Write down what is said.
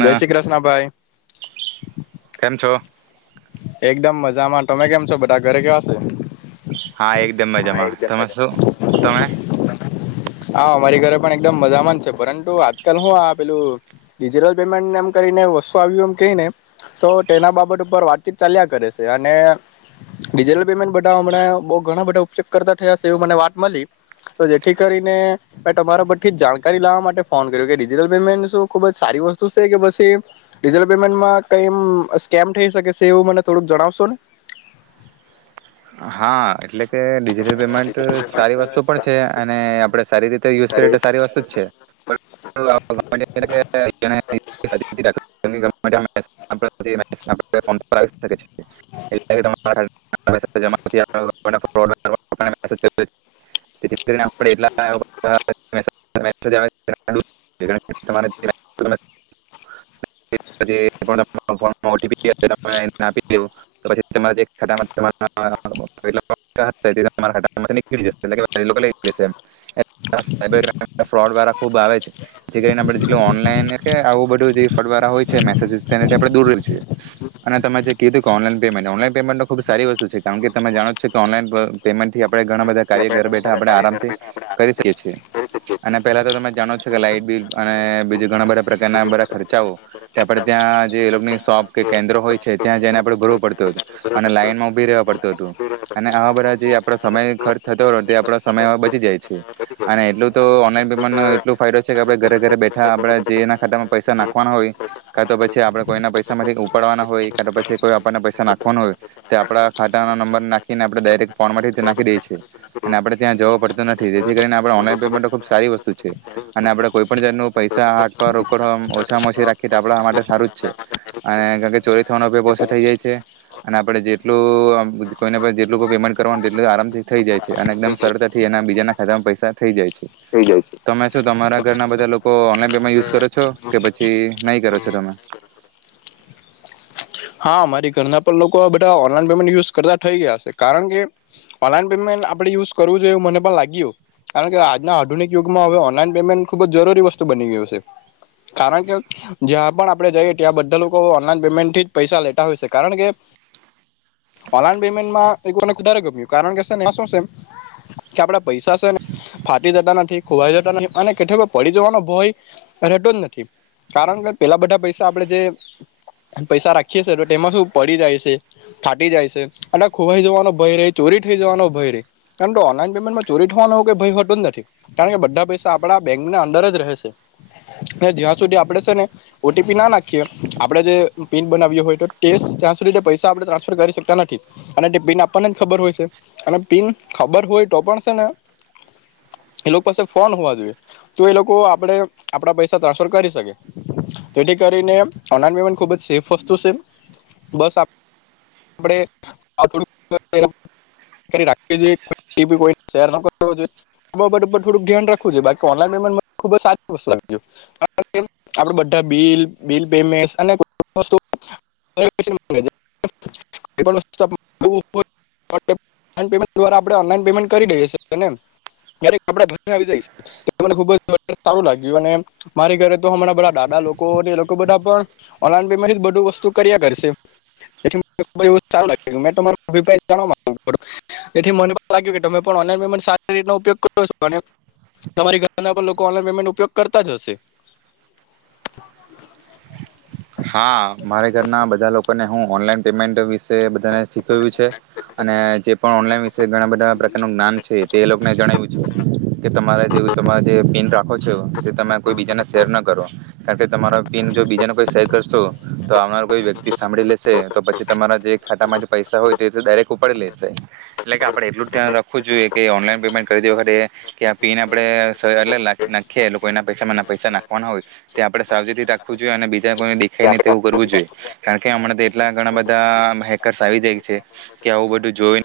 જય શ્રી કૃષ્ણ ભાઈ કેમ છો એકદમ મજામાં. તમે કેમ છો બધા ઘરે કેવા શે? હા એકદમ મજામાં તમે શું તમે? હા અમારી ઘરે પણ એકદમ મજામાં છે પરંતુ આજકાલ હું આ પેલુંિજટલ પેમેન્ટ એમ કરીને વસ્તુ આવ્યું એમ કહીને તો તેના બાબત ઉપર વાતચીત ચાલ્યા કરે છે અનેિજટલ પેમેન્ટ બધામણાં બ ઘણા બધા ચેક કરતા થયા છે એવ મને વાત મળી તો જેથી કરીને મે તમારા પરથી જ જાણકારી લાવવા માટે ફોન કર્યો કે ડિજટલ પેમેન્ટ શું ખુબ જ સારી વસ્તુ છે કે પછી ડિજિટલ પેમેન્ટમાં કોઈ સ્કેમ થઈ શકે છે એવું મને થોડું જણાવશો ને. હા એટલે કે ડિજિટલ પેમેન્ટ સારી વસ્તુ પણ છે અને આપણે સારી રીતે યુઝ અરે કરીએ સારી વસ્તુ જ છે. આપ ફો સા કરે છે. એટલે તમારે [unintelligible] [unintelligible] [unintelligible] [unintelligible] ને ઓટીપી [unintelligible] લેવું. તો પછી તમારા જે ખાતામાં [unintelligible] સાયબર ફ્રોડ વાળા ખુબ આવે છે. જેથી કરીને જે ઓનલાઇન ફ્રોડ વાળા હોય છે જે મેસેજસ તેનાં આપડે દુર રહીએ છે. અને તમેવજે કીધું કે ઓનલાઇન પેમેન્ટ. ઓનલાઈન પેમેન્ટ તો ખૂબ સારી વેસ્ટ [unintelligible] કારણ કે તમે જાણો છો કે ઓનલાઈન પેમેન્ટ થી આપડે ઘણા બધા કાર્ય ઘર બેઠા આપડે આરામથી કરી શકીએ છીએ, અને પેલા તો તમે જાણો છો કે લાઈટ બિલ અને બીજા ઘણા બધા પ્રકારના બધા ખર્ચાઓ, આપણે ત્યાં જે એ લોકોની શોપ કે કેન્દ્રો હોય છે ત્યાં જઈને આપડે ભરવો પડતું હતુ, અને લાઈનમાં ઊભી રહેવા પડતુ હતું, અને આવા બધા જે આપણા સમય ખર્ચ થતો તે આપણા સમય બચી જાય છે, અને એટલું તો ઓનલાઈન પેમેન્ટનો એટલો ફાયદો છે કે, આપણે ઘરે ઘરે બેઠા આપણે જે એના ખાતામાં પૈસા નાખવાના હોય, કા તો પછી આપણે કોઈના પૈસામાંથી ઉપાડવાના હોય, કા તો પછી કોઈ આપણને પૈસા નાખવાના હોય, તે આપણા ખાટા નંબર નાખીને આપણે ડાયરેક્ટ ફોનમાંથી જ નાખી દઈએ છે, અને આપણે ત્યાં જવું પડતું નથી, જેથી કરીને આપણે ઓનલાઈન પેમેન્ટ ખૂબ સારી વસ્તુ છે, અને આપણે કોઈપણ જાતનું પૈસા હાથ પર રોકડ ઓછામાં ઓછી રાખીએ તો આપણા આ માટે સારું જ છે, અને કારણ કે ચોરી થવાનો ભી ઓછું થઈ જાય છે. અને આપણે જેટલું કોઈને જેટલું પેમેન્ટ કરવાનું, એટલુ આરામથી થઈ જાય છે, અને એકદમ સરળતાથી એના બીજાના ખાતામાં પૈસા થઈ જાય છે, થઈ જાય છે તમે શું તમારા ઘરના બધા લોકો ઓનલાન પેમેન્ટ યુઝ કરો છો? કે પછી નહી કરો છો તમે? હા, અમારી ઘરના પણ લોકો બધા ઓનલાઈન પેમેન્ટ યુઝ કરતા થઈ ગયા છે, કારણ કે ઓનલાન પેમેન્ટ આપણે યુઝ કરવું જોઈએ એવું મને પણ લાગ્યું, કારણ કે આજના આધુનિક યુગમાં હવે ઓનલાઈન પેમેન્ટ ખૂબ જ જરૂરી વસ્તુ બની ગયું છે, કારણ કે જ્યાં પણ આપણે જઈએ ત્યાં બધા લોકો ઓનલાન પેમેન્ટથી જ પૈસા લેતા હોય છ, કારણ કે ઓનલાન પેમેન્ટવાળું મને વધારે ગમ્યું કારણ કે શું છે. કે આપડા પૈસા છેને ફાટી જતા નથી, ખોવાઈ જતા નથી, અને કેથે પડી જવાનો ભય રહેતો જ નથી, કારણ કે પેલા બધા પૈસા આપે જે પૈસા રાખી તેમાં શું પડી જાય છે, ફાટી જાય છે, અને ખોવાઈ જવાનો ભય રે, ચોરી થઈ જવાનો ભય રે, કાર ઓનલાઈન પેમેન્ટમાં ચોરી થવાનોઈ ભય હોતોજ નથી કારણ કે બધા પૈસા આપડા બેંક ના અંદર જ રહે છે, જ્યાં સુધી આપડે છે ને ઓટીપી ના નાખીએ આપડે જે ત્યાં સુધી પૈસા આપણે ટ્રાન્સફર કરી શકતા નથી, અને તે પિન આપણને જ ખબર હોય છે, અને પિન ખબર હોય તો પણ છે ને, એ લોકો પાસે ફોન હોવા જોઈએ તો એ લોકો આપણે આપણા પૈસા ટ્રાન્સફર કરી શકે, તેથી કરીને ઓનલાઈન પેમેન્ટ ખુબ જ સેફ [unintelligible] મારી ઘરે તો દાદા લોકો લોકો બધા [unintelligible] ઓલાન પેમેન્ટથી બધુ વસ્તુ કર્યા કરશે, [unintelligible] હા મારે ઘરના બધા લોકોને હું ઓનલાઈન પેમેન્ટ વિશે બધાને શીખવ્યું છે, અને જે પણ ઓનલાઈન વિશે ઘણા બધા પ્રકારનું જ્ઞાન છે, તે લોકોને જણાવ્યું છે. કે તમારે જે તમે જે પિન રાખો છો, તમે કોઈ બીજાને શેર ના કરો, કારણ કે તમારા પિન જો બીજાને કોઈ કરશો. તો આવનાર કોઈ વ્યક્તિ સાંભળી લેશે, તો પછી તમારા જે ખાતા માંથી પૈસા હોય તે ડાયરેક્ટ ઉપાડી લેશે. એટલે આપણે એટલું જ ધ્યાન રાખવું જોઈએ, કે ઓનલાઈન પેમેન્ટ કરતી વખતે કે પિન આપડે એટલે નાખીએ લોકોના પૈસામાં ના પૈસા નાખવાના હોય તે આપણે સાવચેતી રાખવું જોઈએ. અને બીજા કોઈ ખઈને તેવું કરવું જોઈએ. કારણ કે હમણાં તો એટલા ઘણા બધા હેકર્સ આવી જાય છે. કે આવું બધું જોય